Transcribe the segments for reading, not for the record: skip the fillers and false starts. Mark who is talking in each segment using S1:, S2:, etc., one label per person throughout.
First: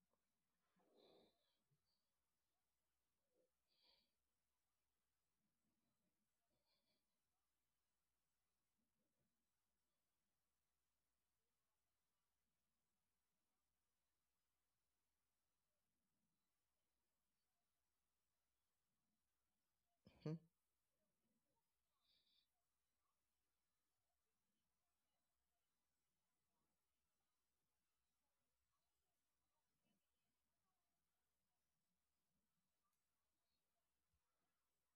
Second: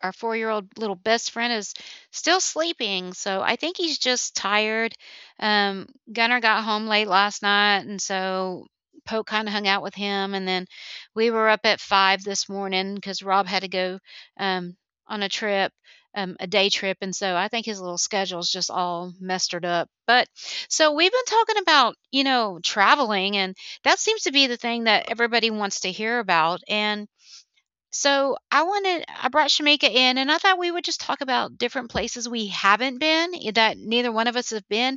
S1: our four-year-old little best friend is still sleeping, so I think he's just tired. Um, Gunnar got home late last night, and so Poke kind of hung out with him, and then we were up at five this morning because Rob had to go um, on a trip, a day trip, and so I think his little schedule's just all mestered up. But
S2: Mhm.
S1: so we've been talking about traveling, and that seems to be the thing that everybody wants to hear about, and so I brought Shamika in, and I thought we would just talk about different places we haven't been, eh, that neither one of us have been,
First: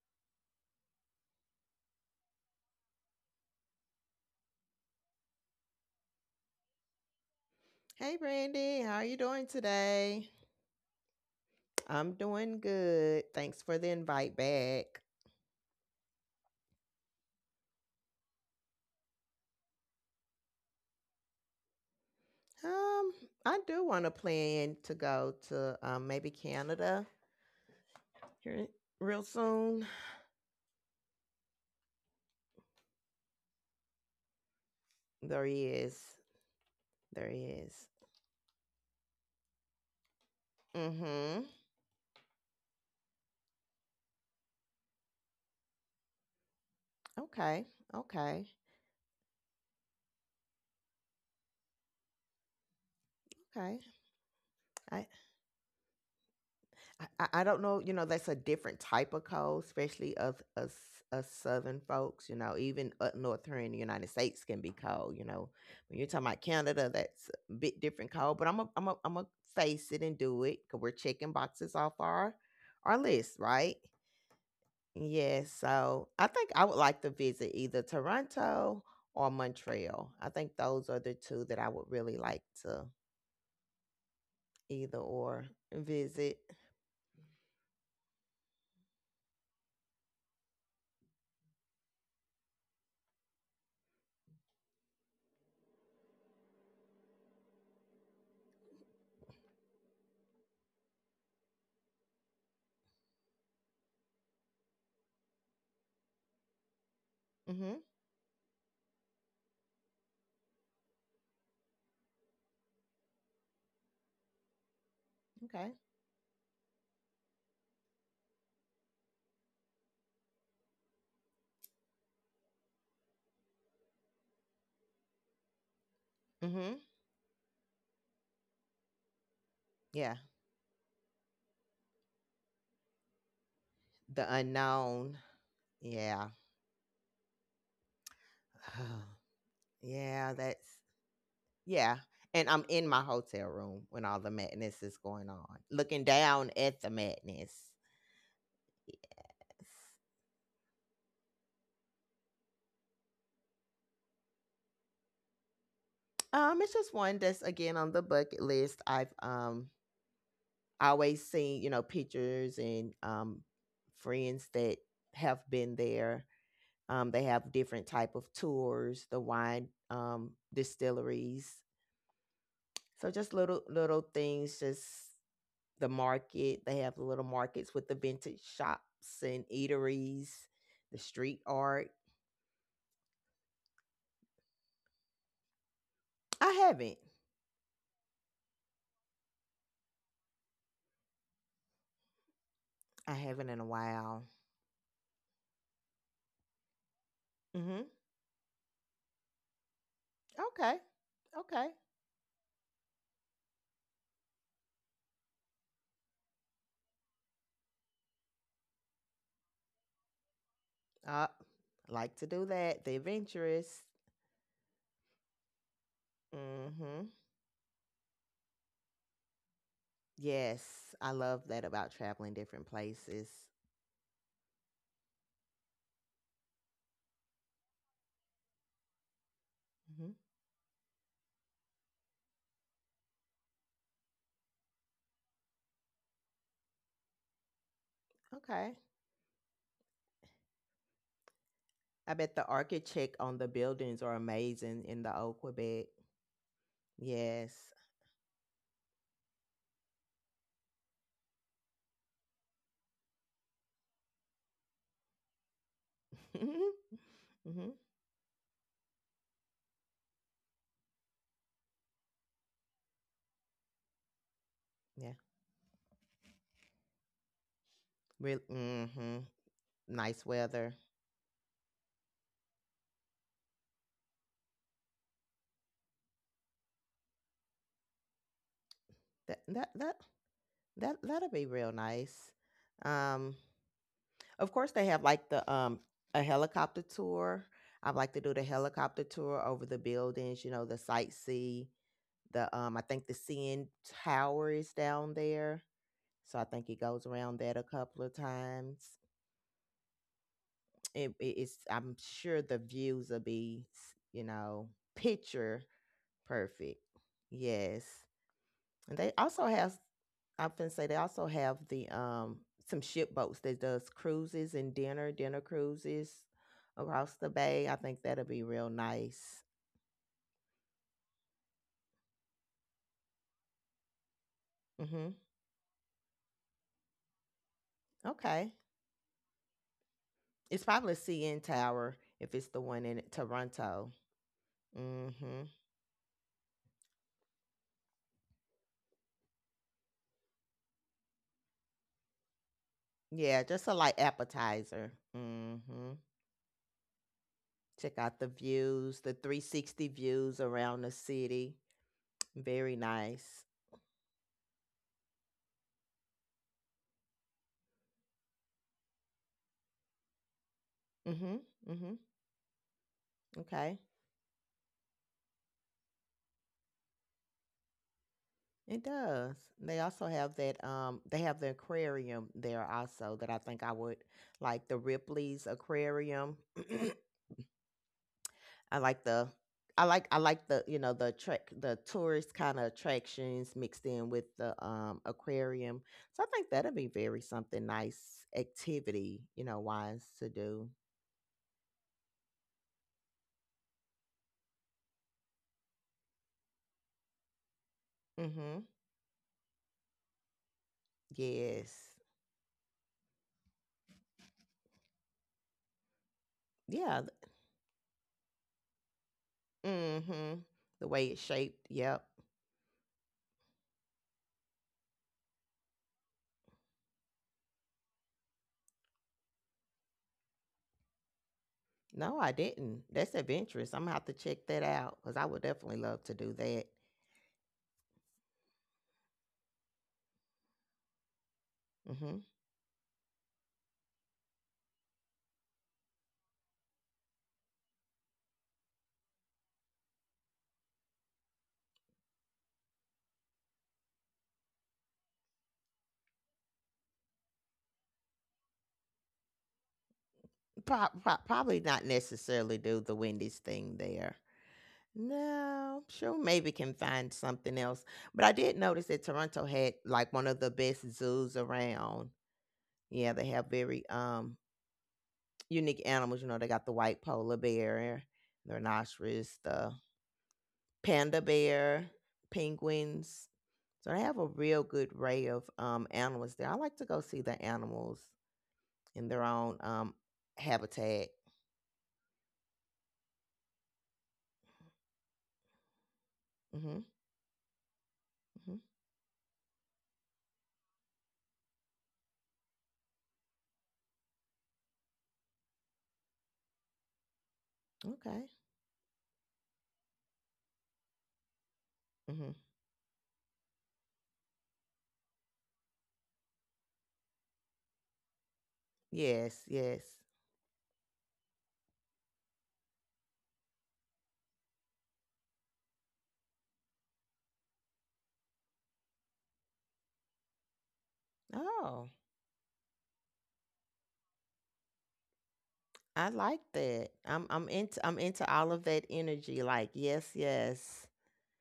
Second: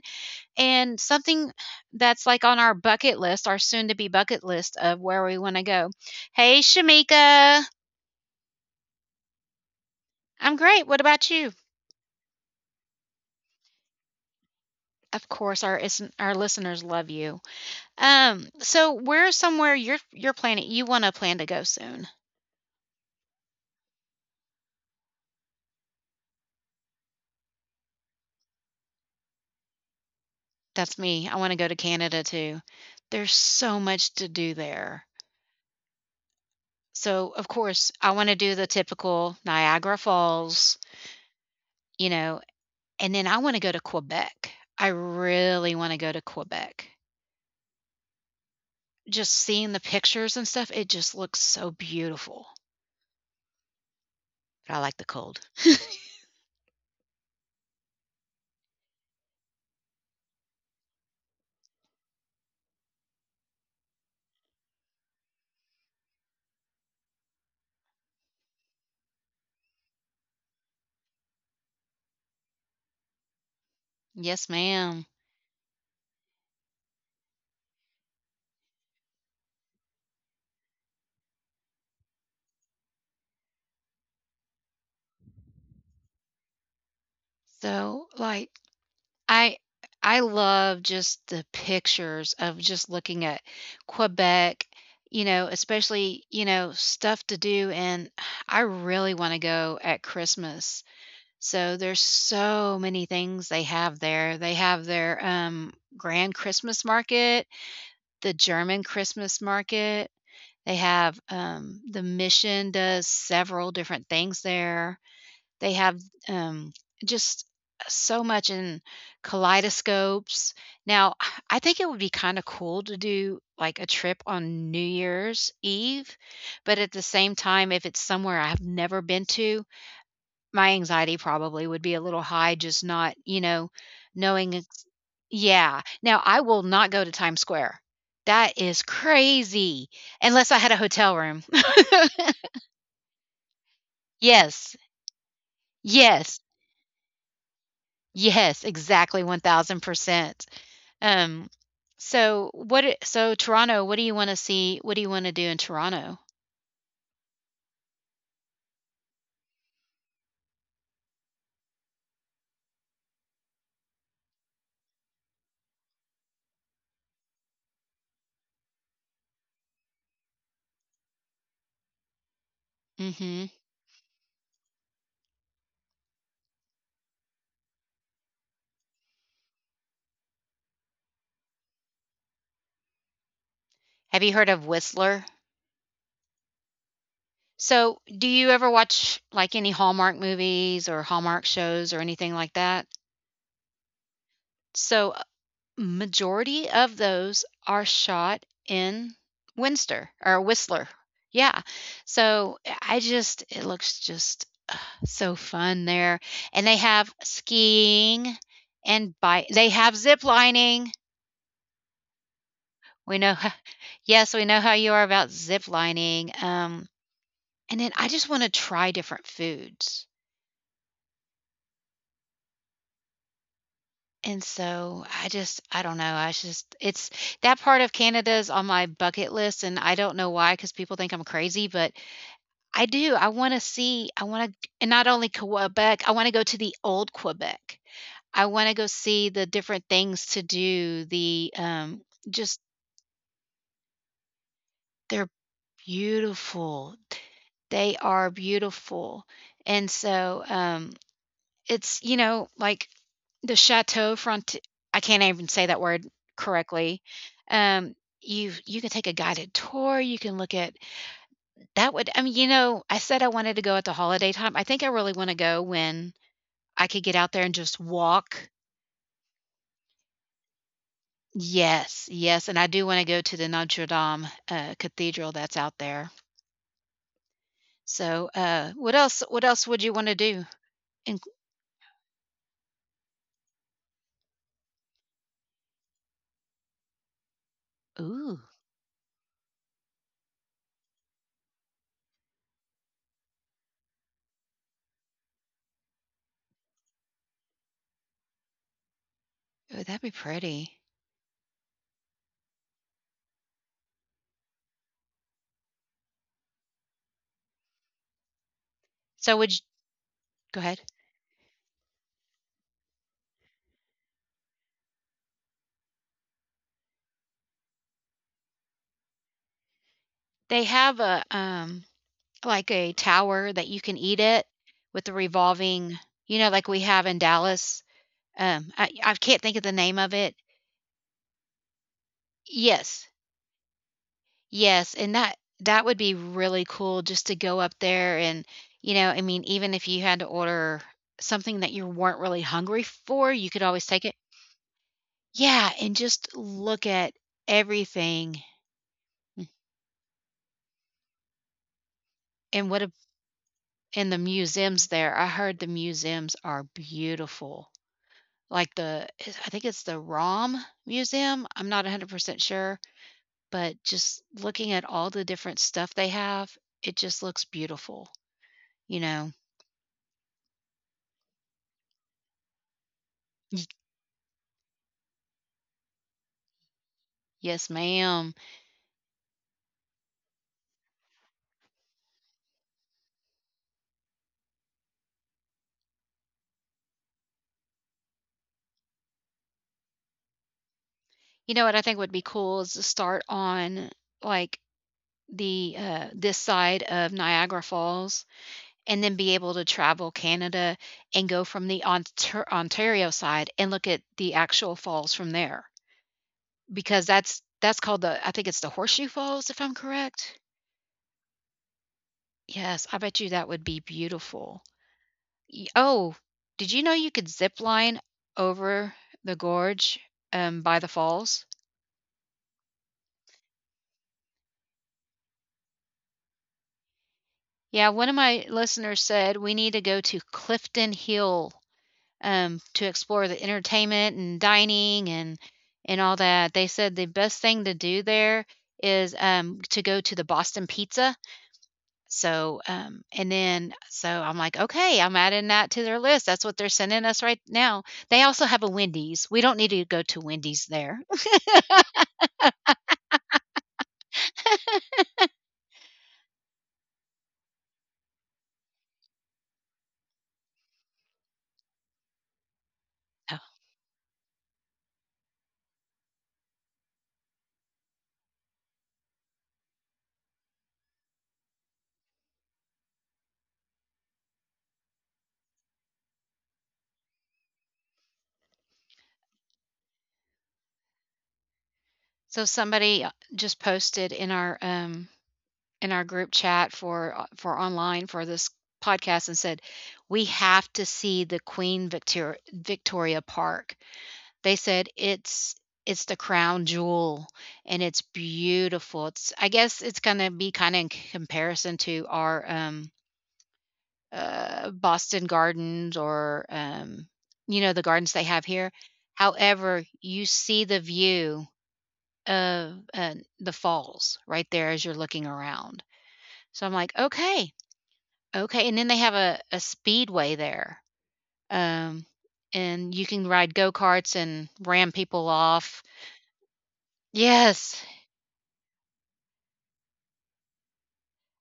S1: and something that's, like, on our bucket list, our soon-to-be bucket list of where we wanna go. Hey, Shamika.
S2: Hey, Brandy, how are you doing today?
S1: I'm great, what about you?
S2: I'm doing good. Thanks for the invite back.
S1: Of course, our listeners love you. So where's somewhere you're planning you wanna plan to go soon?
S2: Um, I do want to plan to go to maybe Canada here real soon.
S1: That's me. I want to go to Canada too. There's so much to do there.
S2: There he is.
S1: So,
S2: There
S1: of
S2: he
S1: course,
S2: is.
S1: I want to do the typical Niagara Falls,
S2: Mm-hmm.
S1: you know, and then I want to go to Quebec. I really want to go to Quebec.
S2: Okay. Okay.
S1: Just seeing the pictures and stuff, it just looks so beautiful.
S2: Okay.
S1: But I like the
S2: I
S1: cold.
S2: I don't know, that's a different type of cold, especially us southern folks, even up north here in the United States can be cold. When you're talking about Canada, that's a bit different cold, but I'm a face it and do it cuz we're checking boxes off our list, right?
S1: Yes, ma'am.
S2: Yes. So I think I would like to visit either Toronto or Montreal. I think those are the two that I would really like to either or visit.
S1: So, like, I I love just the pictures of just looking at Quebec, you know, especially, you know, stuff to do, and I really want to go at Christmas. So there's so many things they have there. They have their Grand Christmas Market,
S2: Mm-hmm.
S1: the German Christmas Market. They have the Mission does several different things there they
S2: Okay.
S1: have, um, just so much in kaleidoscopes. Now, I think it would be kinda cool to do, like, a trip on New Year's Eve, but
S2: Mm-hmm.
S1: at the same time, if it's somewhere I have never been to,
S2: Yeah.
S1: my anxiety probably would be a little high, just not,
S2: The
S1: knowing it's
S2: unknown.
S1: Yeah. Now,
S2: Yeah.
S1: I will not go to Times Square. That is crazy,
S2: Yeah,
S1: unless I had a
S2: that's
S1: hotel room.
S2: yeah. And I'm in my hotel room when all the
S1: Yes.
S2: madness is going on, looking
S1: Yes.
S2: down at the madness.
S1: Yes, exactly 1000%. Um, so so Toronto, what do you wanna see? What do you wanna do in Toronto?
S2: It's just one that's again on the bucket list. I always seen, you know, pictures and friends that have been there. They have different type of tours, the wine distilleries. So just
S1: Mhm.
S2: little things, just the market. They have the little markets with the vintage shops and eateries, the street art.
S1: Have you heard of Whistler?
S2: I haven't.
S1: So, do you ever watch like any Hallmark movies or Hallmark shows or anything like that?
S2: I haven't in a while.
S1: So, majority of those
S2: Mm-hmm.
S1: are shot in Winster or
S2: Okay.
S1: Whistler. Yeah.
S2: Okay.
S1: So, I just it looks just so fun there. And they have skiing and bi they have zip lining.
S2: Uh, like to do that. The
S1: We know.
S2: adventurous.
S1: Yes, we know how you are about zip lining,
S2: Mm-hmm.
S1: and then I just wanna try different foods.
S2: Yes, I love that about traveling different places.
S1: And so I just I don't know, I just it's that part of Canada is on my bucket list, and I
S2: Hmm.
S1: don't know why because people think I'm crazy, but I do. I wanna, and not only Quebec, I wanna go to the old Quebec. I wanna
S2: Okay.
S1: go see the different things to do,
S2: I bet the
S1: just
S2: architect on the buildings are amazing in the
S1: they're
S2: old Quebec.
S1: beautiful.
S2: Yes.
S1: They are beautiful, and so, it's, you know, like, the Chateau Front, I can't even say that word correctly.
S2: Hmm.
S1: Um, you can take a guided tour, you can look at that. Would I mean, you know, I said I wanted to go at the holiday time. I think I
S2: Yeah.
S1: really wanna go when I could get out there and just
S2: Real.
S1: walk.
S2: Nice weather.
S1: Yes, yes, and I do wanna go to the Notre Dame, cathedral that's out there. So, what
S2: That
S1: else
S2: that
S1: would you
S2: that
S1: wanna do?
S2: that
S1: In
S2: that'll be real nice. Um, of course they have like the a helicopter tour. I'd like to do
S1: ooh,
S2: the helicopter tour over the buildings. You know, the sightsee. The I think the CN Tower is down there. So I think it goes around that a couple of times.
S1: oh, that'd be pretty.
S2: It- it's I'm sure the views will be, you know, picture perfect. Yes, and they
S1: So
S2: also
S1: would you
S2: have. I'm
S1: go
S2: finna
S1: ahead.
S2: say they also have the some ship boats that does cruises and dinner cruises across the bay. I think that'll be real nice.
S1: They have a, like a tower that you can eat at with the
S2: Mhm.
S1: revolving, you know, like we have in Dallas?
S2: Okay.
S1: I can't think of the name of it.
S2: It's probably CN Tower if it's the one in
S1: Yes.
S2: Toronto.
S1: Yes, and that
S2: Mhm.
S1: that would be really cool just to go up there and, you know, I mean, even if you had to order something that you weren't really hungry for,
S2: Yeah,
S1: you could
S2: just a
S1: always
S2: light
S1: take it.
S2: appetizer.
S1: Yeah, and just look at
S2: Check out the
S1: everything.
S2: views, the 360 views around the city.
S1: And
S2: Very
S1: what a,
S2: nice.
S1: and the museums there. I heard the museums are beautiful. Like the I think it's the ROM
S2: Mhm.
S1: Museum. I'm not
S2: Mhm.
S1: 100% sure,
S2: Okay.
S1: but just looking at all the different stuff they have, it just looks beautiful,
S2: It
S1: you know.
S2: does. They also have that they have the aquarium there also that I think I would like the Ripley's aquarium.
S1: Yes, ma'am.
S2: I like the I like the you know the track the tourist kind of attractions mixed in with the aquarium. So I think that'll be very something nice activity, wise to do.
S1: You know what I think would be cool is to start on, like, this side of Niagara Falls
S2: Mhm.
S1: and then be able to travel Canada and go from the
S2: Yes.
S1: Ontario side and look at the actual falls from there,
S2: Yeah.
S1: because that's called the I think it's the Horseshoe Falls, if I'm correct?
S2: Mm-hmm. The way it's shaped. Yep.
S1: Yes, I bet you that would be beautiful. Y oh, did you know you could zip line over the gorge, by the falls?
S2: No, I didn't. That's adventurous. I'm gonna have to check that out because I would definitely love to do that.
S1: Yeah, one of my listeners said we need to go to Clifton Hill
S2: Mm-hmm.
S1: to explore the entertainment and dining and all that. They said the best thing to do there is, to go to the Boston Pizza. So and then so I'm like, okay, I'm adding that to their list. That's what they're sending us right now. They also have a Wendy's. We don't need to go to Wendy's there.
S2: Probably not necessarily do the Wendy's thing there. No, sure, maybe can find something else. But I did notice that Toronto had like one of the best zoos around. Yeah, they have very unique animals. You know, they got the white polar bear, the rhinoceros, the panda bear, penguins. So they have a real good array of animals there. I like to go see the animals in their own habitat.
S1: So somebody just posted in our group chat
S2: Hmm.
S1: for online for this
S2: Hmm.
S1: podcast and said, "We have to see the Queen Victoria Park." They said it's the crown jewel and it's
S2: Okay.
S1: beautiful. It's I guess it's going to be kind of in comparison to
S2: Hmm.
S1: our Boston Gardens or you know the gardens they have here.
S2: Yes. Yes.
S1: However, you see the view of the falls right there as you're looking around. So I'm like, okay, and then they have a speedway there,
S2: Oh,
S1: um, and you can ride go-karts and ram people off.
S2: I like that. I'm I'm into
S1: Yes,
S2: I'm into all of that energy. Like yes, yes.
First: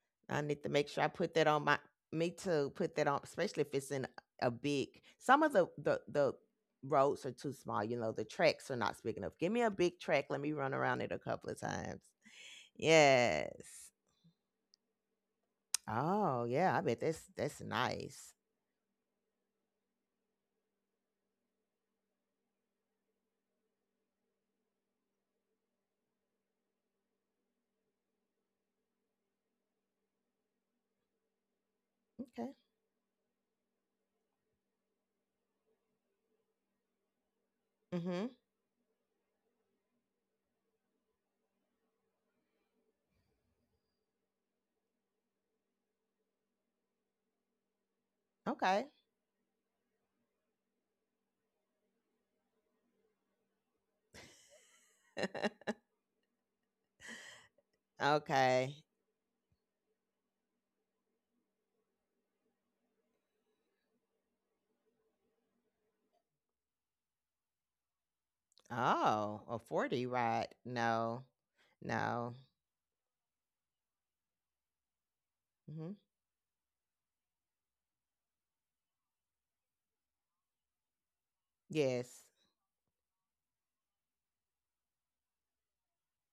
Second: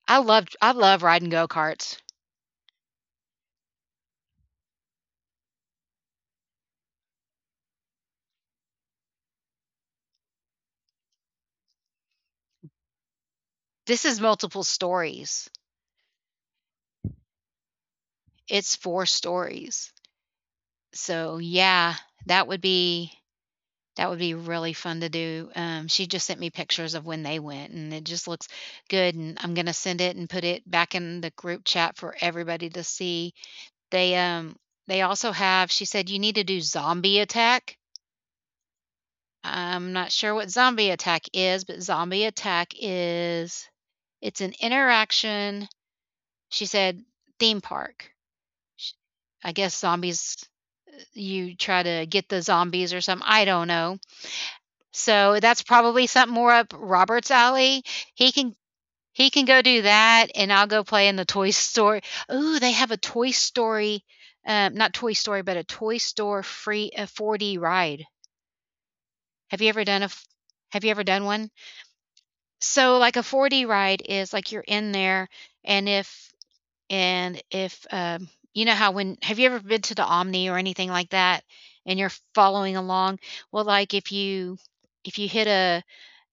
S2: I need to
S1: I
S2: make
S1: love
S2: sure I
S1: riding
S2: put that on my.
S1: go-karts.
S2: Me too. Put that on, especially if it's in a big. Some of the roads are too small. You know the tracks are not big enough. Give me a big track. Let me run around it a couple of times. Yes.
S1: This is multiple stories.
S2: Oh, yeah, I bet that's nice.
S1: It's 4 stories. So, yeah, that would be that would be really fun to do. She just sent me pictures of when they went, and it just looks good, and I'm gonna send it and put it back in the group chat for
S2: Okay.
S1: everybody to see. They, um they also have she said, "You need to do Zombie Attack."
S2: Mhm.
S1: I'm not sure what Zombie Attack is, but Zombie Attack is it's an interaction she said, "Theme park."
S2: Okay.
S1: Sh I guess zombies you try to get the zombies or something, I don't know. So, that's probably something more up Robert's alley. He can
S2: Okay.
S1: He can go do that, and I'll go play in the toy store. Ooh, they have a Toy Story, not Toy Story, but a Toy Store free a 4D ride.
S2: Oh, a
S1: Have you ever done
S2: 40
S1: a f-
S2: ride.
S1: Have you ever done
S2: No.
S1: one?
S2: No.
S1: So, like a 4D ride is like you're in there, and
S2: Mhm.
S1: if and if, you know how when have you ever been to the Omni or anything like that, and you're
S2: Yes.
S1: following along? Well, like if you hit a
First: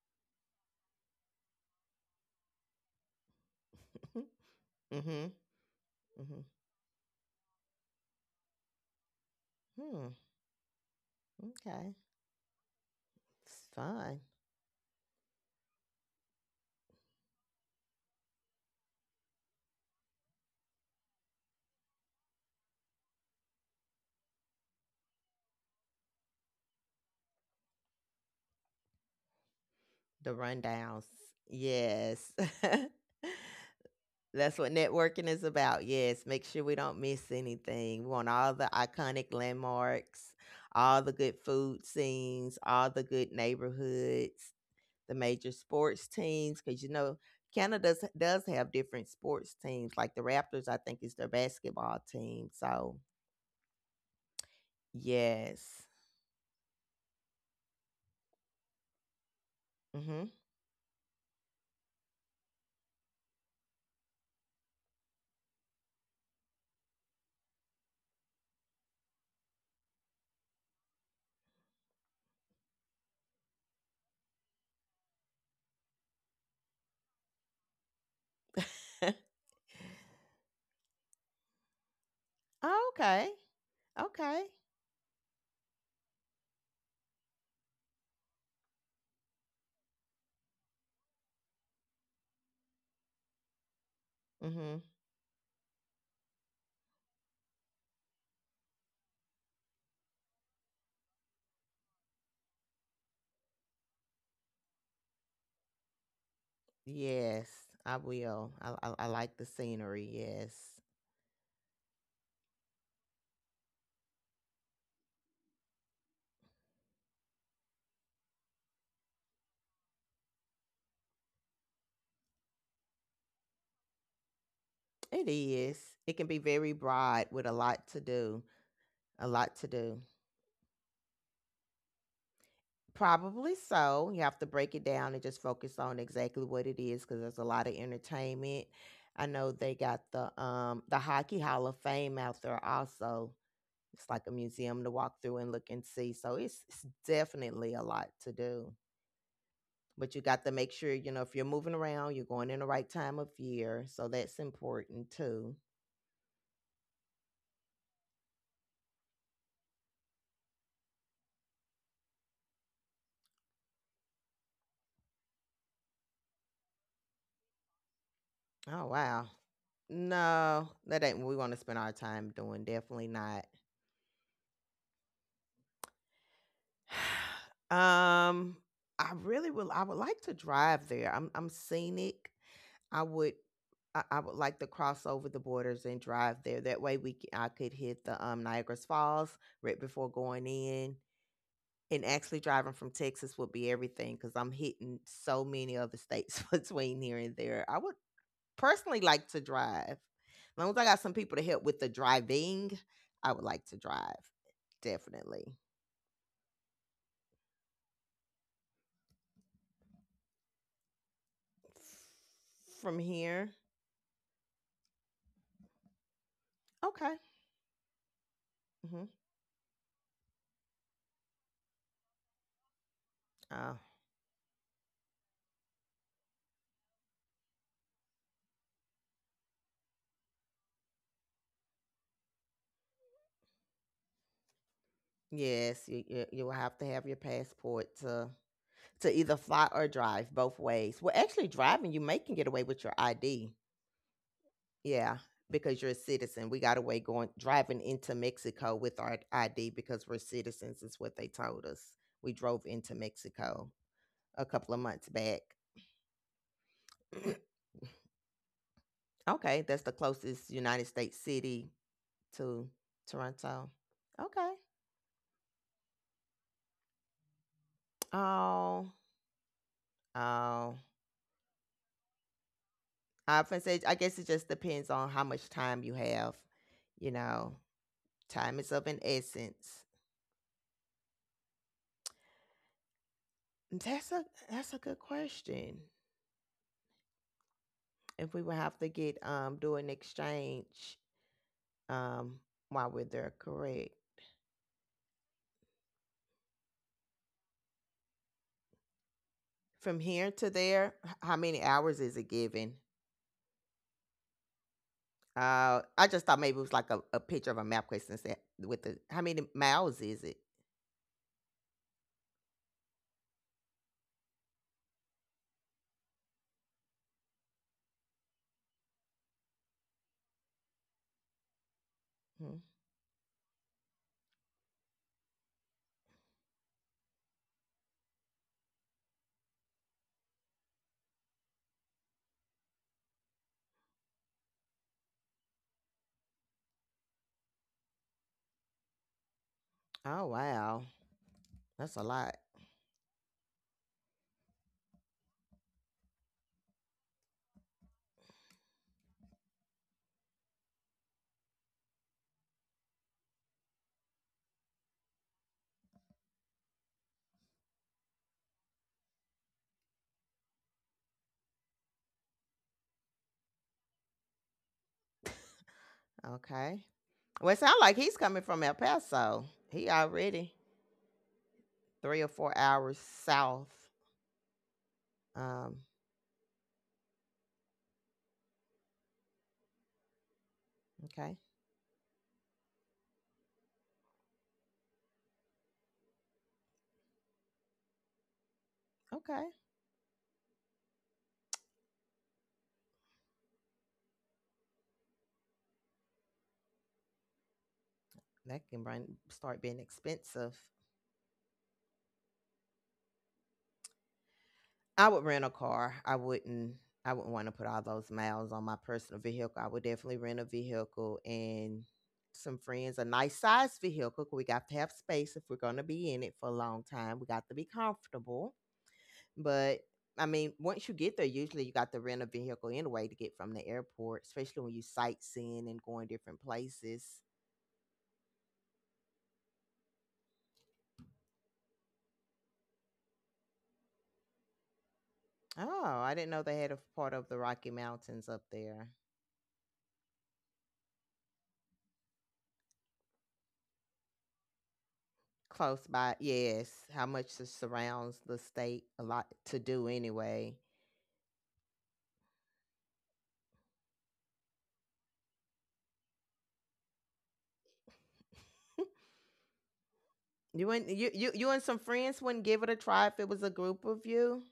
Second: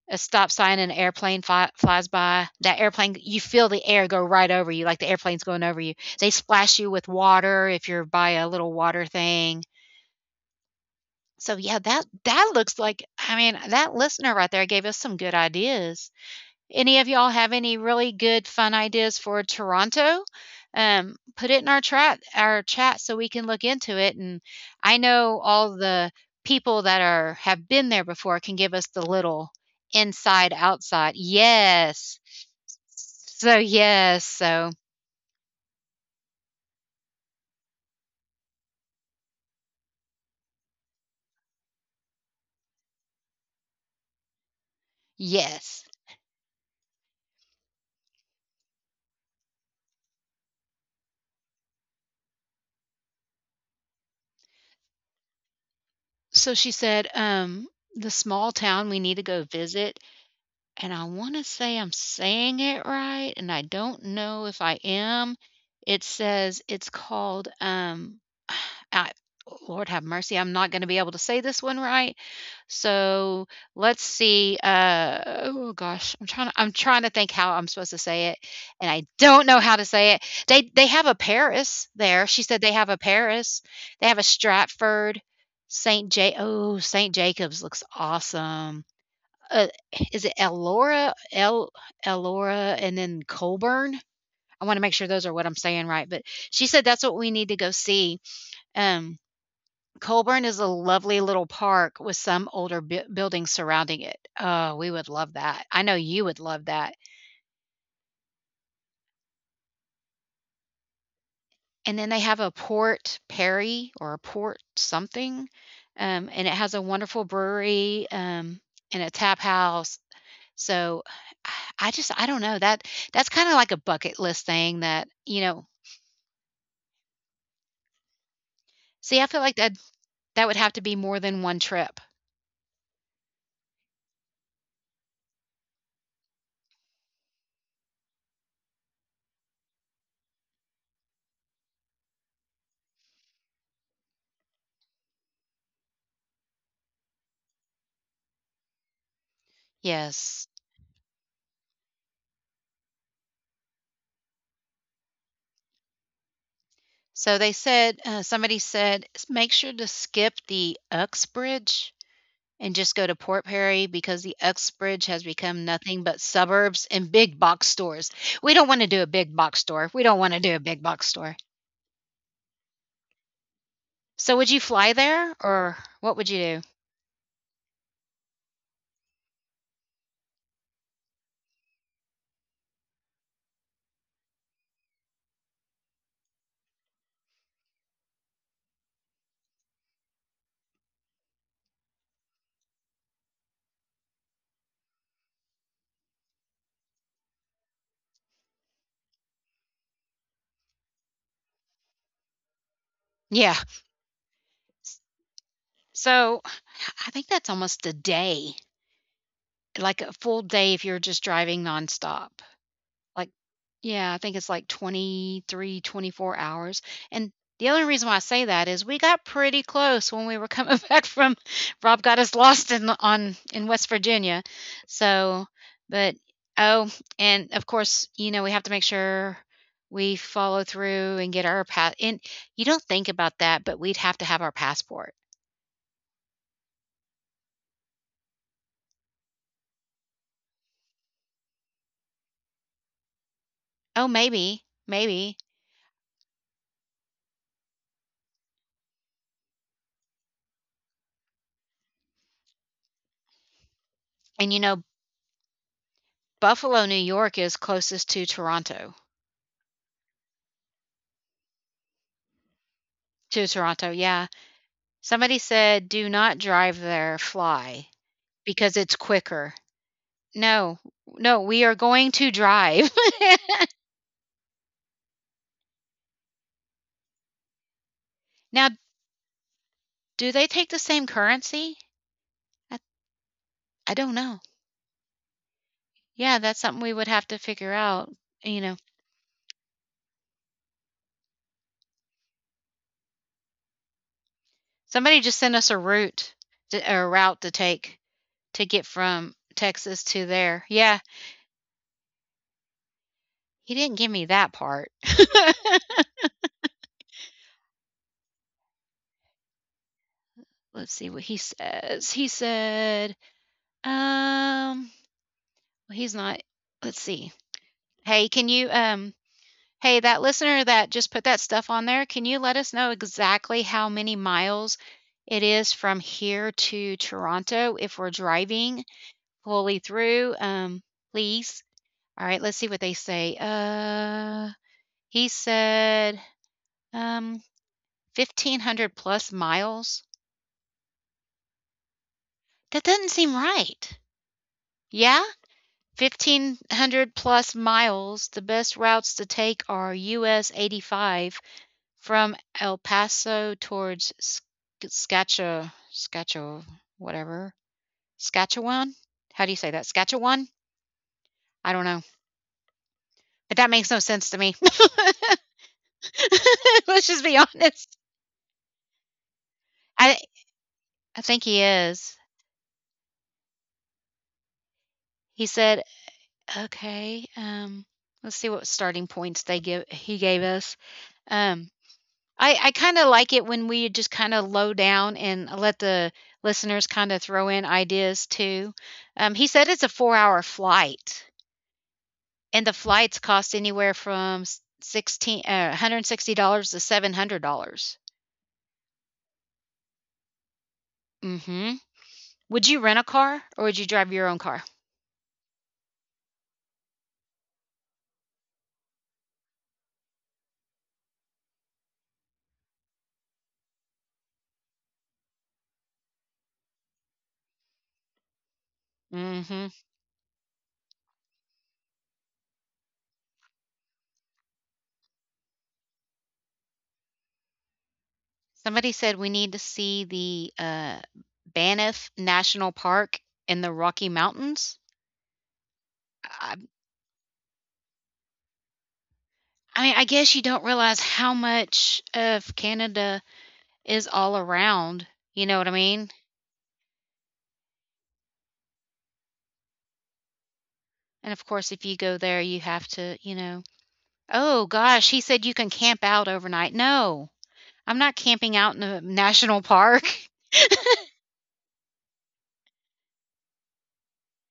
S1: stop sign and an airplane flies by, that airplane, you feel the air go right over you, like the
S2: Mhm.
S1: airplane's going over you. They
S2: Mhm.
S1: splash you with water if you're by a little water thing.
S2: Hmm.
S1: So yeah,
S2: Okay.
S1: that that looks like I mean,
S2: It's
S1: that
S2: fun.
S1: listener right there gave us some good ideas. Any of y'all have any really good fun ideas for Toronto? Put it in our chat, so we can look into it. And I know all the people that are have been there before can give us the little
S2: The
S1: inside
S2: rundowns.
S1: outside. Yes.
S2: Yes.
S1: So yes.
S2: That's what
S1: So
S2: networking is about. Yes, make sure we don't miss anything. We want all the iconic landmarks, all the good food scenes, all the good neighborhoods, the major
S1: yes.
S2: sports teams, because you know Canada does have different sports teams. Like the Raptors, I think is their basketball team. So yes.
S1: So she said, the small town we need to go visit,
S2: Mm-hmm.
S1: and I wanna say I'm saying it right, and I don't know if I am. It says it's called I, Lord have mercy, I'm not going to be able to say this one right. So let's see. Oh gosh, I'm trying to think how I'm supposed to say it, and I don't know how to say it. They have a Paris there. She said they have
S2: Oh,
S1: a
S2: okay.
S1: Paris. They have a
S2: Okay.
S1: Stratford, Saint J. Oh, Saint Jacobs looks awesome. Uh, is it Elora? El Elora and then Colburn? I
S2: Mm-hmm.
S1: wanna make sure those are what I'm saying right, but she said that's what we need to go see. Um, Colburn is a lovely little park with some older buildings surrounding it. Oh, we would love that. I know you would love that.
S2: Yes, I will. I like the scenery. Yes.
S1: And then they have a Port Perry or a Port something, and it has a wonderful brewery, and a tap house. So, I just I don't know, that's kinda like a bucket list thing that,
S2: It
S1: you know
S2: is. It can be very broad with a lot to do,
S1: See,
S2: a
S1: I feel
S2: lot
S1: like
S2: to
S1: that
S2: do.
S1: that would have to be more than 1 trip.
S2: Probably so. You have to break it down and just focus on exactly what it is because there's a lot of entertainment. I know they got the Hockey Hall of Fame out there also. It's like a museum to walk through and look and see. So it's definitely a lot to do. But you got
S1: Yes.
S2: to make sure, if you're moving around, you're going in the right time of year. So that's important too.
S1: So they said, somebody said, "S make sure to skip the Uxbridge and just go to Port Perry because the Uxbridge has become nothing but suburbs and big box stores." We don't
S2: Oh,
S1: wanna do a
S2: wow.
S1: big box store. We don't wanna do
S2: No,
S1: a big
S2: that
S1: box
S2: ain't what we
S1: store.
S2: wanna spend our time doing, definitely not.
S1: So would you fly there or what would you do?
S2: Um, I really would like to drive there. I'm scenic. I would I would like to cross over the borders and drive there. That way we c I could hit the Niagara's Falls right before going in, and actually driving from Texas would be everything because 'cause I'm hitting so many other states between here and there. I would personally like to drive. As long as I got some people to help with the driving, I would
S1: Yeah.
S2: like to drive definitely.
S1: So, I think that's almost a day. Like a full day if you're just driving nonstop.
S2: From
S1: Like
S2: here,
S1: yeah, I think it's like 23, 24 hours,
S2: okay.
S1: and the only reason why I say that is we
S2: Hmm.
S1: got pretty close when we were coming back from Rob got us lost in
S2: Oh,
S1: West Virginia. So, but oh, and of course, you know, we have to make sure we follow through and get our pass and you don't think about that, but we'd have to have our passport.
S2: yes, you will have to have your passport to either fly or drive both ways. Well, actually, driving you may can get away with your ID.
S1: Oh, maybe,
S2: Yeah,
S1: maybe.
S2: because you're a citizen. We got away going driving into Mexico with our ID because we're citizens. Is what they told us. We drove into Mexico a
S1: And you
S2: couple of
S1: know,
S2: months back.
S1: Buffalo, New York is closest to Toronto.
S2: Okay, that's the closest United States city to
S1: To
S2: Toronto.
S1: Toronto, yeah.
S2: Okay.
S1: Somebody said do not drive there, fly because
S2: Oh,
S1: it's quicker.
S2: oh.
S1: No, no, we are going to drive.
S2: I often say, I guess it just depends on how much time you have. You know, time
S1: now,
S2: is of an essence.
S1: do they take the same currency? I, I
S2: That's
S1: don't
S2: a
S1: know.
S2: that's a good question.
S1: Yeah, that's something we would have to figure out.
S2: If we would
S1: You
S2: have
S1: know,
S2: to get do an exchange um while we're there, correct?
S1: somebody just sent us a route, a route to take to get from
S2: From
S1: Texas to
S2: here to
S1: there.
S2: there,
S1: Yeah,
S2: how many hours is it given?
S1: he didn't give me that part.
S2: I just thought maybe it was like a picture of a map question set with the how many miles is it?
S1: Let's see what he says. He said, Um, well, he's not let's see. Hey, can you, hey, that listener that just put that stuff on there, can you
S2: Hmm.
S1: let us know exactly how many miles it is from here to Toronto if we're driving fully through? Please. All right, let's see what they say. He said, um, 1,500 plus miles.
S2: Oh, wow, that's a lot.
S1: That doesn't seem right. Yeah? 1,500 plus miles, the best routes to take are US 85 from El Paso towards Saskatchewan, Saskatchewan, whatever, Saskatchewan. How do you say that? Saskatchewan? I don't know, but that makes no sense to me.
S2: Okay.
S1: Let's just be
S2: Well, it sounds like
S1: honest.
S2: he's coming from El Paso. He
S1: I
S2: already
S1: I think he is.
S2: 3 or 4 hours south.
S1: He said,
S2: Um.
S1: "Okay, let's see what starting points they give he gave us."
S2: Okay.
S1: Um, I kinda like it when we just kinda low down and let the listeners kinda throw in ideas too. He
S2: Okay.
S1: said it's a four-hour flight, and the flights cost anywhere from s sixteen $160 to $700.
S2: That can bring, start being expensive.
S1: Mhm. Would you rent a car or would you drive your own car?
S2: I would rent a car. I wouldn't want to put all those miles on my personal vehicle. I would definitely rent a vehicle and some friends, a nice size vehicle, 'cause we got to have space if we're going to be in it for a long time. We got to be comfortable.
S1: Mhm.
S2: But I mean, once you get there, usually you got to rent a vehicle anyway to get from the airport, especially when you sightseeing and going different places.
S1: Somebody said we need to see the, Banff National Park in the Rocky Mountains.
S2: Oh, I didn't know
S1: I
S2: they had a part of the Rocky Mountains up there.
S1: I mean, I guess you don't realize how much of Canada is all around, you know what I
S2: Close
S1: mean?
S2: by, yes. How much it surrounds the state? A lot to do anyway.
S1: And of course, if you go there, you have to, you know, "Oh gosh, he said you can camp out overnight." No, I'm not camping out in a national park.
S2: You and some friends wouldn't give it a try if it was a group of you.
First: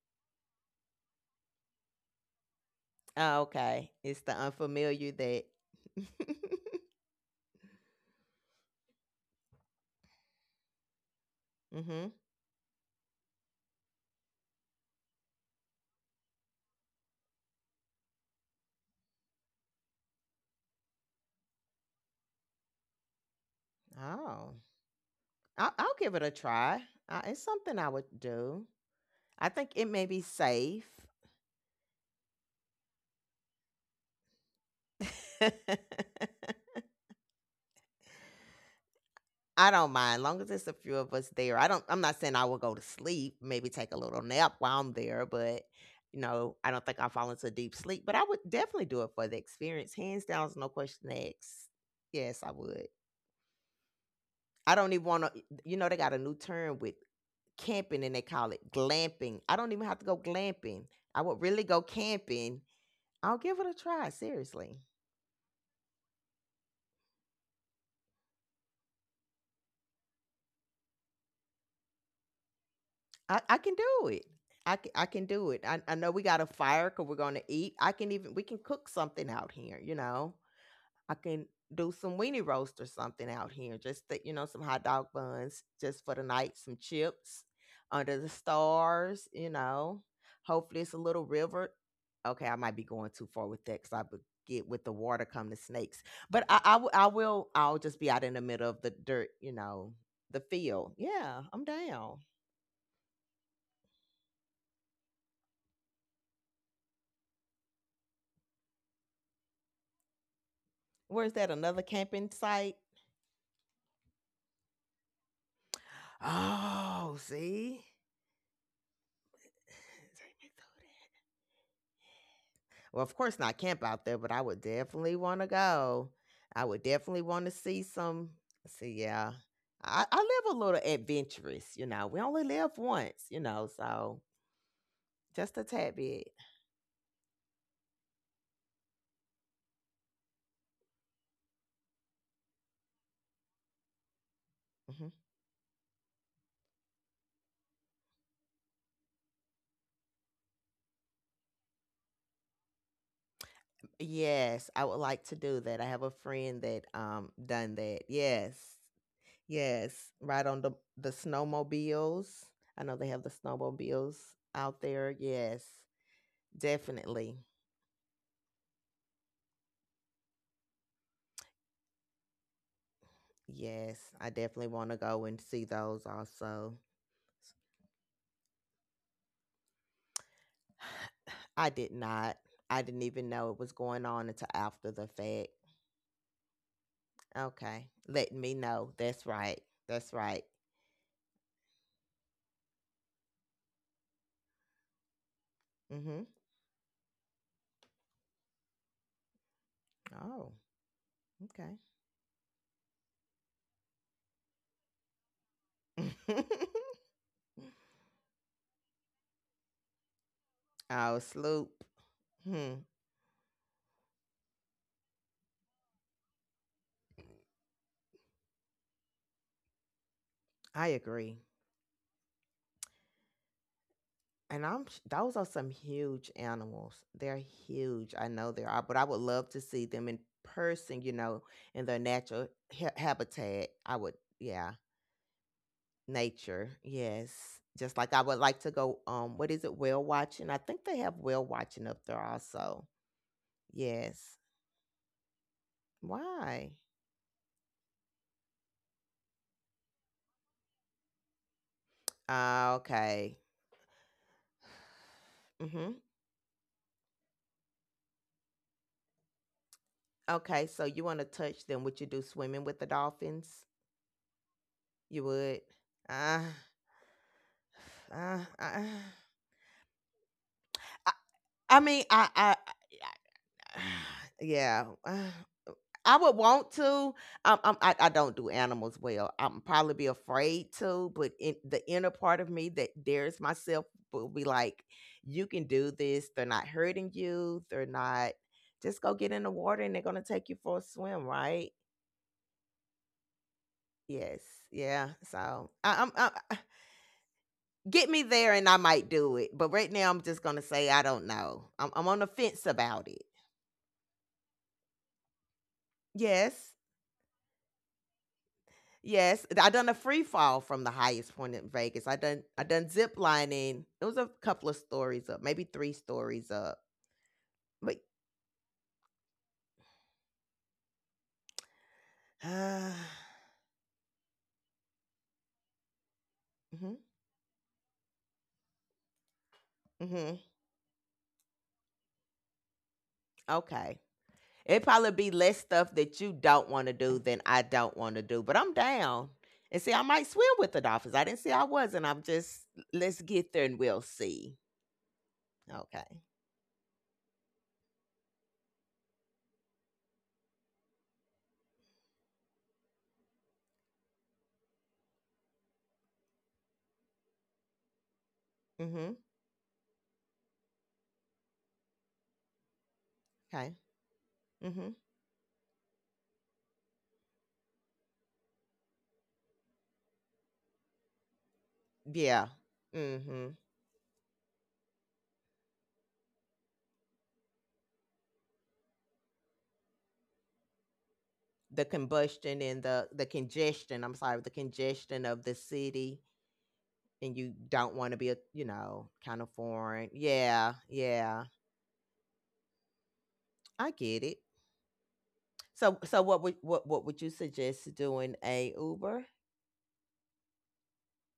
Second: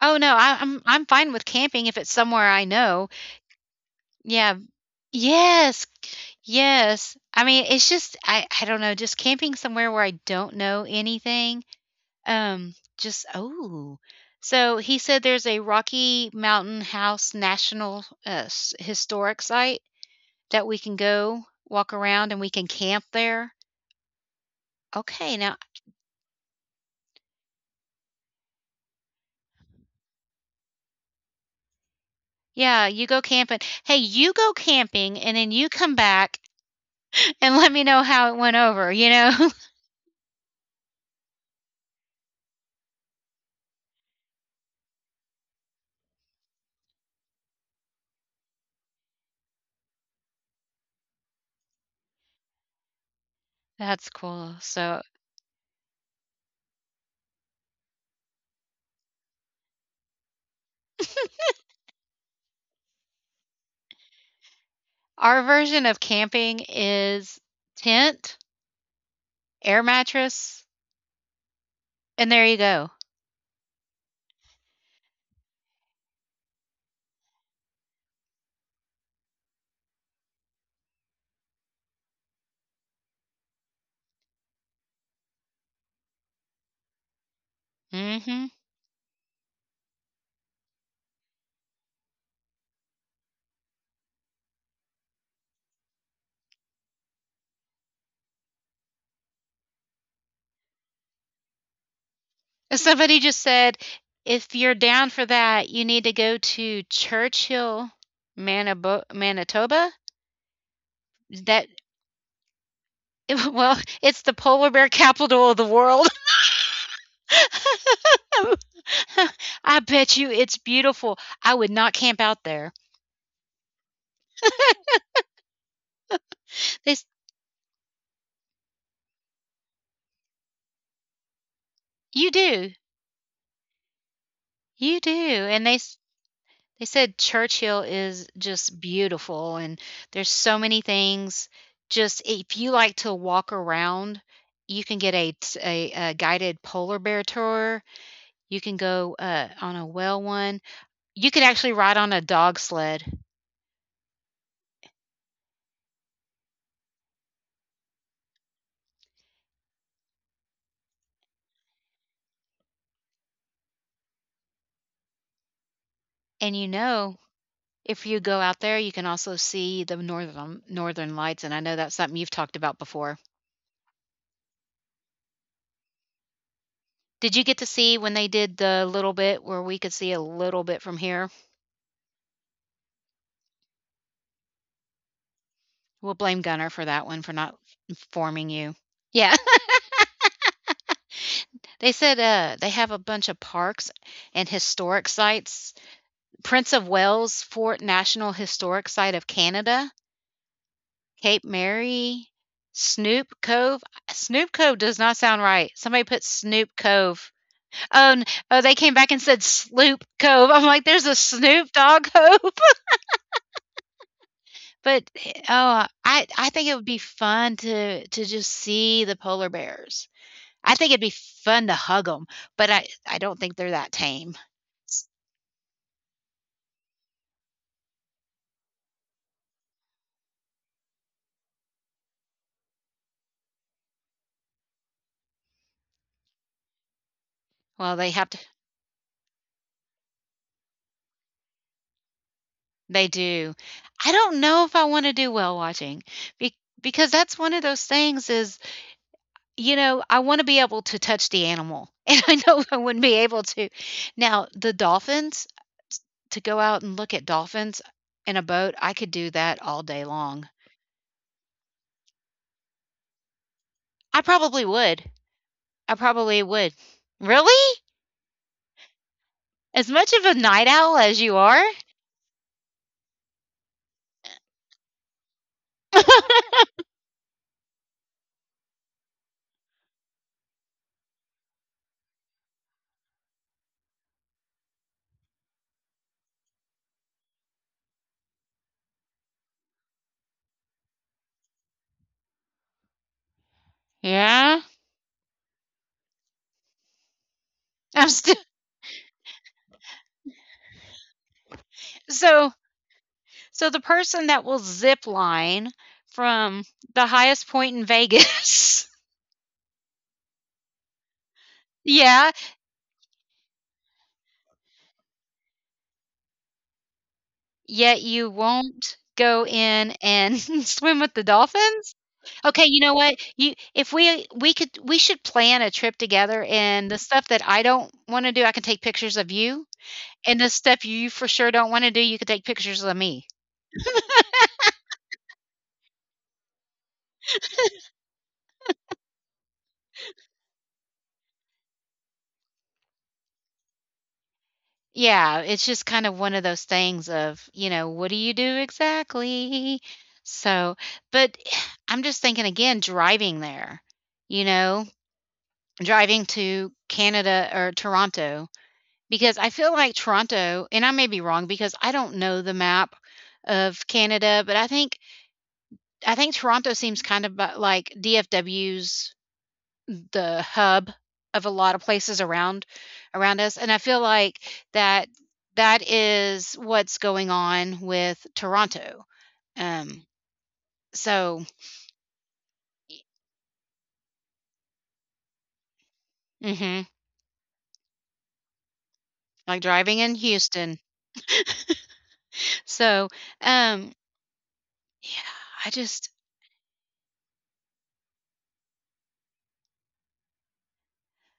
S1: Oh, no, I'm fine with camping if it's somewhere I know.
S2: Oh, okay. It's the
S1: Yeah.
S2: unfamiliar that.
S1: Yes, yes. I mean, it's just I don't know, just camping somewhere where I don't know anything,
S2: Mhm.
S1: just oh. So, he said there's a Rocky Mountain House National, s historic site that we can go walk around and we can camp there?
S2: Oh,
S1: Okay, now
S2: I'll give it a try. It's something I would do. I think it may be safe.
S1: yeah, you go camping. Hey, you go camping and then you come back and let me know how it went over, you know?
S2: I don't mind, long as it's a few of us there. I'm not saying I will go to sleep, maybe take a little nap while I'm there, but, I don't think I'll fall into deep sleep, but I would definitely do it for the experience, hands down is no question asked. Yes, I would.
S1: That's cool.
S2: I don't
S1: So,
S2: even wanna. You know, they got a new term with camping, and they call it glamping. I don't even have to go glamping. I would really go camping. I'll give it a try, seriously.
S1: our version of camping is tent, air mattress, and there you go.
S2: I can do it. I can do it. I know we got a fire because we're gonna eat. I can even We can cook something out here. You know, I can do some weenie roast or something out here. Just that, some hot dog buns just for the night. Some chips under the
S1: Mhm.
S2: stars. You know, hopefully it's a little river. Okay, I might be going too far with that because I would get with the water come the snakes. But I, w- I will I'll just be out in the middle of the dirt. You know, the field. Yeah, I'm down.
S1: Somebody just said, "If you're down for that, you need to go to Churchill, Manabo Manitoba."
S2: Where's that?
S1: That
S2: Another camping site?
S1: well, it's the polar bear capital of the world.
S2: Oh, see?
S1: I bet you it's beautiful. I would not camp out there.
S2: Well, of course not camp out there, but I would definitely want to go. I would
S1: They s
S2: definitely want to see some. See, yeah, I live a little adventurous. You know, we
S1: you
S2: only
S1: do,
S2: live once. You know, so
S1: you do,
S2: just a
S1: and
S2: tad bit.
S1: they said Churchill is just beautiful, and there's so many things. Just if you like to walk around, you can
S2: Hmm.
S1: get a t a guided polar bear tour. You can go, on a whale one. You could actually ride on a dog sled,
S2: Yes, I would like to do that. I have a friend that done that. Yes, yes, ride on the snowmobiles. I know they have the snowmobiles out there. Yes,
S1: and you know,
S2: definitely.
S1: if you go out there, you can also see the northern lights, and I know that's something you've talked about before.
S2: Yes, I definitely want to go and see those also.
S1: Did you get to see when they did the little bit where we could see a little bit from here?
S2: I did not. I didn't even know it was going on until after the fact.
S1: We'll blame Gunner for that one for not
S2: Okay, letting
S1: informing
S2: me
S1: you.
S2: know. That's
S1: Yeah,
S2: right. That's right.
S1: they said they have a bunch of parks and historic sites.
S2: Mhm.
S1: Prince of Wales Fort National Historic Site of Canada,
S2: Oh,
S1: Cape
S2: okay.
S1: Mary, Snoop Cove. Snoop Cove does not sound right. Somebody put Snoop Cove. Oh, n- oh, they came back and said Sloop Cove. I'm like, there's a
S2: Oh, sloop.
S1: Snoop Dogg Cove.
S2: Hmm.
S1: Oh, I think it would be fun to just see the polar bears. I
S2: I
S1: think it'd be
S2: agree.
S1: fun to hug them, but I don't think they're that tame.
S2: And I'm sh
S1: S-
S2: Those are some huge animals. They're huge. I know they are, but I would love to see them in person, you know, in their natural ha habitat. I would, yeah, nature. Yes.
S1: Well,
S2: Just
S1: they
S2: like I
S1: have to.
S2: would like to go, what is it, whale watching? I think they have whale watching up there also.
S1: They do. I
S2: Yes.
S1: don't know if I want to do whale watching be,
S2: Why?
S1: because that's one of those things. Is You know, I want to be able to touch the animal, and I know
S2: Ah,
S1: I wouldn't be
S2: okay.
S1: able to. Now the dolphins.
S2: Mm-hmm.
S1: To go out and look at dolphins in a boat, I could do that all day long.
S2: Okay, so you want to touch them. Would you do swimming with the dolphins?
S1: I probably would.
S2: You would?
S1: I probably
S2: Ah,
S1: would. Really?
S2: ah,
S1: As much of a night owl
S2: ah.
S1: as you are?
S2: I mean, I yeah. I would want to. I don't do animals well. I'm probably be afraid to, but in the inner part of me that dares myself will be like, you can do this. They're not hurting you. They're not. Just go get in the water and they're gonna take you for a swim, right? Yes.
S1: Yeah.
S2: Yeah. So I, I'm I-
S1: I'm
S2: get me
S1: still
S2: there and I might do it. But right now I'm just gonna say I don't know. I'm on the
S1: so
S2: fence about it.
S1: so the person that will zip line from
S2: Yes.
S1: the highest point in Vegas.
S2: Yes, I done a free fall from the highest point in Vegas.
S1: Yeah,
S2: I done zip lining. It was a couple of stories up, maybe 3 stories up. But
S1: yet you won't go in and swim with the dolphins? Okay, you know what? You if we could we should plan a trip together and the
S2: mhm,
S1: stuff that I don't wanna do, I can take pictures of you, and
S2: mhm,
S1: the stuff you for sure don't wanna do, you could take pictures of me.
S2: okay. It probably be less stuff that you don't wanna do than I don't wanna do, but I'm down. And see, I might swim with the dolphins. I didn't say I wasn't. I'm just let's get there and we'll see.
S1: Yeah, it's just kind of
S2: Okay.
S1: one of those things of, you know, what do you do exactly? So, but I'm just thinking again driving there, you know, driving to Canada or Toronto
S2: Mhm,
S1: because I feel like Toronto, and I may be wrong because I don't know the map
S2: 'kay.
S1: of Canada, but
S2: Mhm.
S1: I think Toronto seems kind of like DFW's the hub of a lot of places
S2: Yeah.
S1: around around us,
S2: Mhm.
S1: and I feel like that that is what's going on with Toronto. Um, so
S2: The combustion and the congestion, I'm sorry, the congestion of the city,
S1: hmm,
S2: and you don't want to be a, you know, kind of
S1: like driving
S2: foreign,
S1: in
S2: yeah,
S1: Houston.
S2: yeah.
S1: So
S2: I
S1: um,
S2: get it.
S1: yeah, I
S2: so
S1: just
S2: so what would, what would you suggest doing, a Uber,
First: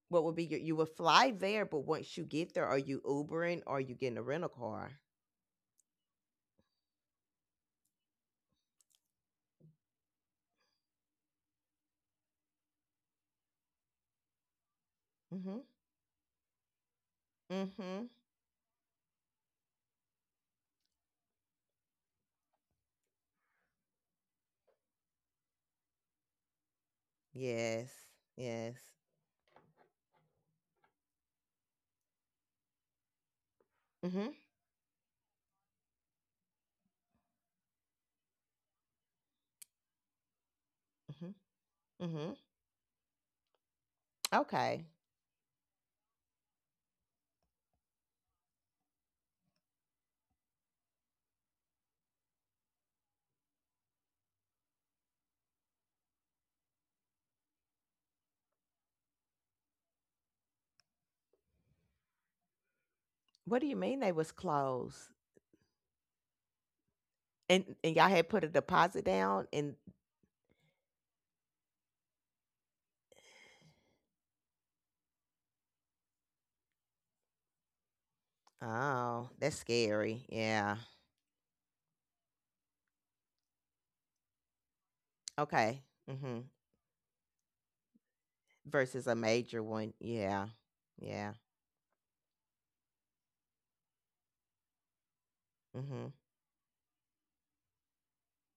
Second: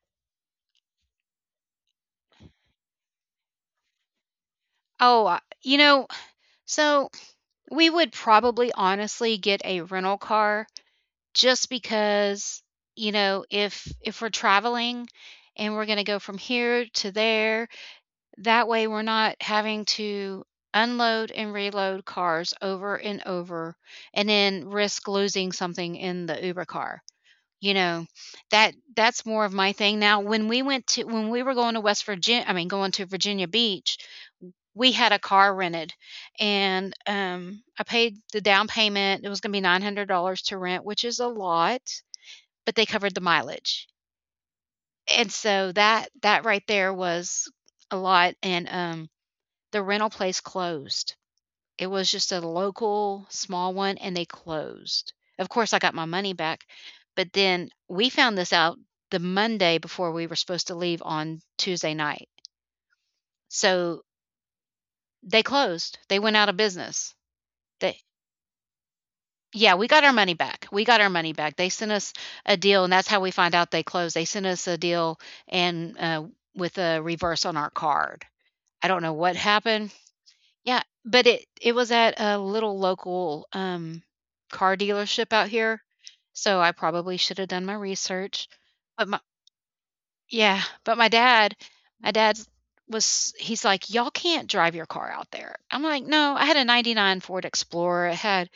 S2: what would be your, you would fly there, but once you get there, are you ubering or are you getting a rental car?
S1: oh you know, so we would probably honestly get a rental car just because you know if we're traveling
S2: Mm-hmm.
S1: and we're going to go from here to there
S2: Mm-hmm.
S1: that way we're not having to unload and reload cars over and over and then risk losing something in the uber car, you
S2: Yes.
S1: know, that
S2: Yes.
S1: that's more of my thing. Now when we went to when we were going to west virginia I mean going to Virginia Beach,
S2: Mm-hmm.
S1: we had a car rented and I paid the down payment. It was going to be $900 to rent, which is a
S2: Mm-hmm.
S1: lot,
S2: Mm-hmm.
S1: but they covered the mileage.
S2: Okay.
S1: And so that that right there was a lot and, the rental place closed. It was just a local small one and they closed. Of course, I got my money back, but then we found this out the Monday before we were supposed to leave on Tuesday night.
S2: What do you mean
S1: So,
S2: they was closed?
S1: they closed. They went out of business.
S2: And
S1: They
S2: y'all had put a deposit down and
S1: Yeah, we got our money back. We got our money back. They sent us a deal, and that's how we find out they closed. They sent us a deal and with a reverse on our card. I don't know
S2: oh,
S1: what
S2: that's
S1: happened.
S2: scary. Yeah.
S1: Yeah, but it was at a little local car dealership out here,
S2: Okay. Mhm.
S1: so I probably should have done my research.
S2: Versus
S1: But
S2: a
S1: my
S2: major one. Yeah.
S1: yeah, but my
S2: Yeah.
S1: dad, my dad's was he's like, y'all can't drive your car out there. I'm like,
S2: Mhm.
S1: no, I had a '99 Ford Explorer. It had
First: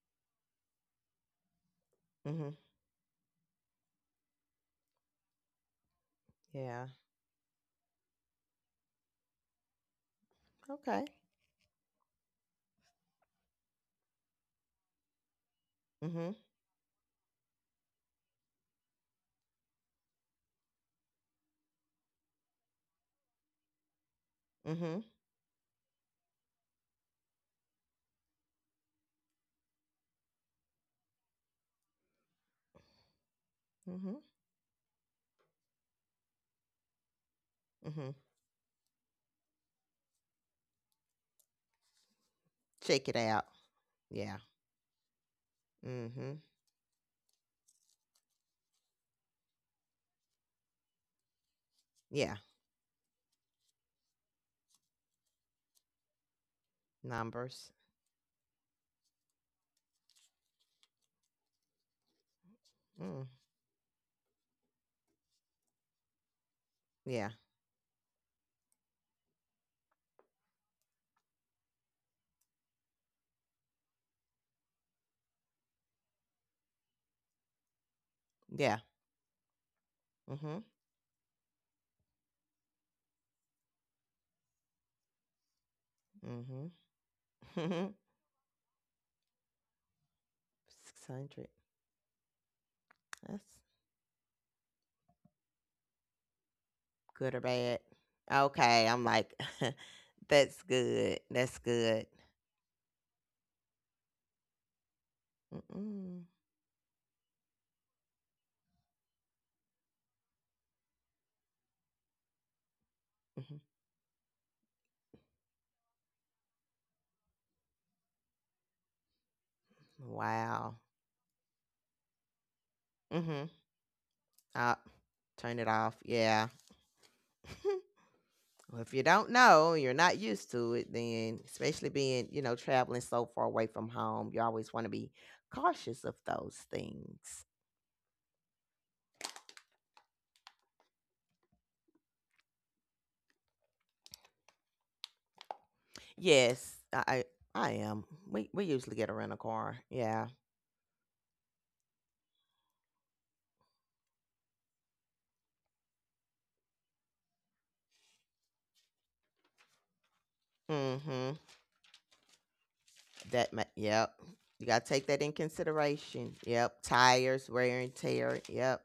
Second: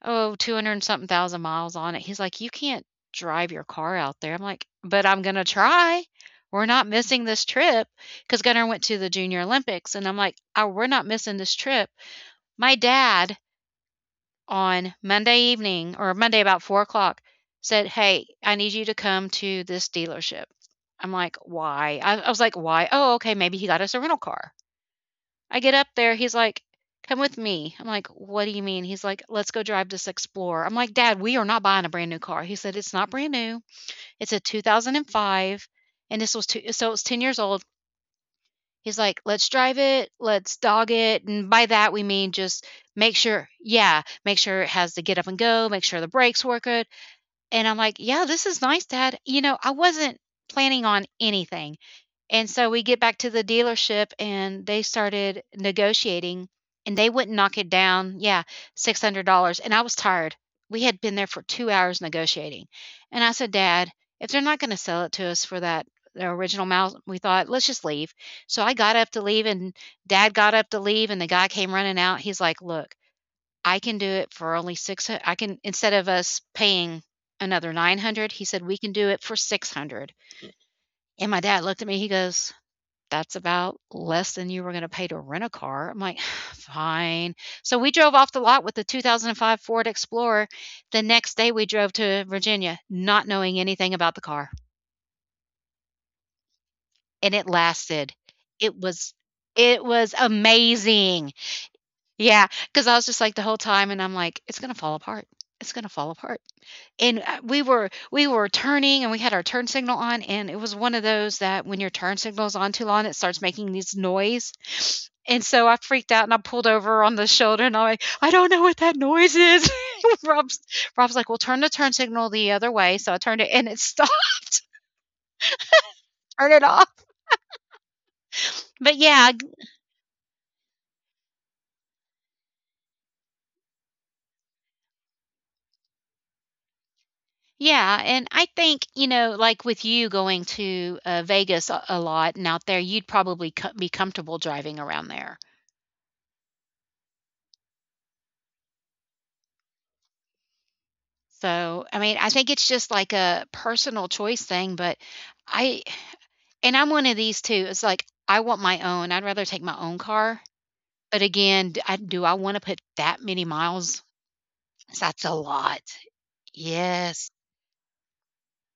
S1: Oh, 200 and something thousand miles on it. He's like, "You
S2: Mhm.
S1: can't drive your car out there." I'm like, "But I'm gonna try. We're not
S2: Yeah.
S1: missing this trip because Gunnar went to the Junior Olympics, and I'm like, "Oh, we're not
S2: Okay.
S1: missing this trip." My dad on Monday evening or
S2: Mhm.
S1: Monday about 4 o'clock said, "Hey, I need you to come to this dealership." I'm like, "Why?" I was like, "Why?" Oh, okay, maybe he got us a rental car.
S2: Mhm.
S1: I get up there, he's like, "Come with me." I'm like, "What do you mean?" He's like, "Let's go drive this Explorer." I'm like, "Dad, we are not buying a brand new car." He said, "It's not brand new.
S2: Mhm.
S1: It's a 2005." And this was two, so it was 10 years old.
S2: Mhm.
S1: He's like, "Let's drive it. Let's dog it." And by that, we mean just
S2: Check it
S1: make
S2: out.
S1: sure, yeah,
S2: Yeah.
S1: make sure it has the get up and go, make sure the
S2: Mhm.
S1: brakes work good. And I'm like, "Yeah, this is nice, Dad." You know, I wasn't planning on anything.
S2: Yeah.
S1: And so we get back to the dealership and they started negotiating and they wouldn't knock
S2: Numbers.
S1: it down. Yeah, $600. And I was tired. We had been there for 2 hours negotiating.
S2: Mm.
S1: And I said, Dad, if they're not going to sell it to us for that the original amount, we
S2: Yeah.
S1: thought, let's just leave. So I got up to leave and dad got up to leave and the guy came running out. He's like, look, I can do it for only six. I can, instead of us paying another 900, he said,
S2: Yeah.
S1: we can do it for 600.
S2: Mhm.
S1: And my dad looked at me. He goes, that's about less than you were gonna pay to rent a car. I'm like,
S2: Mhm.
S1: "Fine." So we
S2: Mhm.
S1: drove off the lot with the 2005 Ford Explorer. The next
S2: 600.
S1: day, we drove to Virginia, not
S2: That's
S1: knowing anything about the car,
S2: good
S1: and
S2: or
S1: it
S2: bad.
S1: lasted. It
S2: Okay, I'm
S1: was
S2: like,
S1: it was
S2: that's good.
S1: amazing.
S2: That's good.
S1: Yeah, because I was just like the whole time, and I'm like, "It's gonna fall apart. It's gonna fall
S2: Mm-mm.
S1: apart." And we were turning and we had our turn signal on and it was one of those that when your turn signal is on too long it starts
S2: Mhm.
S1: making this noise and so I freaked out and I pulled over on the shoulder and I'm like I don't know what that noise is. rob's
S2: Wow.
S1: Rob's like, well turn the turn signal the other way, so I turned
S2: Mm-hmm.
S1: it and it stopped.
S2: Uh, turn it off. Yeah.
S1: Turn it off.
S2: Well, if
S1: but
S2: you don't
S1: yeah g-
S2: know, you're not used to it, then especially being, you know, traveling so far away from home, you always want to be cautious of those things.
S1: yeah, and I think you know like with you going to Vegas a lot and out there you'd probably be comfortable driving around there.
S2: Yes, I am. We usually get a rental car. Yeah.
S1: So, I mean, I think it's just like a personal choice thing, but I and I'm one of these too. It's like I want my own. I'd rather take my own car. But
S2: Mm-hmm.
S1: again, d I do I want to put that many miles?
S2: Yep. You gotta take that in
S1: That's a lot.
S2: consideration. Yep.
S1: Yes.
S2: Tires, wear and tear. Yep.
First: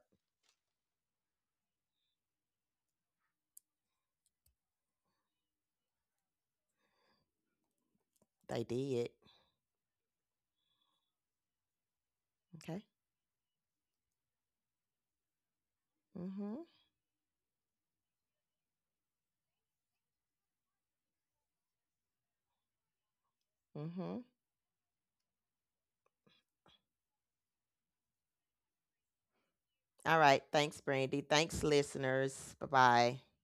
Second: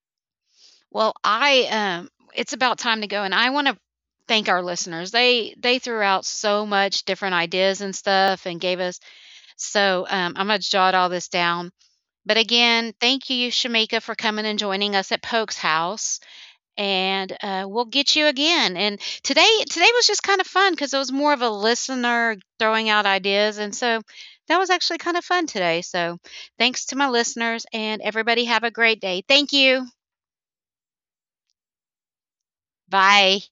S1: Well, I it's about time to go and I want to thank our listeners. They threw out so much different ideas and stuff and
S2: They
S1: gave us
S2: did.
S1: so I'm gonna jot all this down. But
S2: Okay.
S1: again, thank you, Shamika, for coming and joining us at Polk's house.
S2: Mm-hmm.
S1: And we'll get you again. And today, today was just kind of fun because it was more of a listener throwing out ideas, and so
S2: Mm-hmm.
S1: that was actually kind of fun today. So, thanks to my listeners, and everybody have a great day. Thank you.
S2: All right. Thanks, Brandy. Thanks, listeners. Bye bye.
S1: Bye.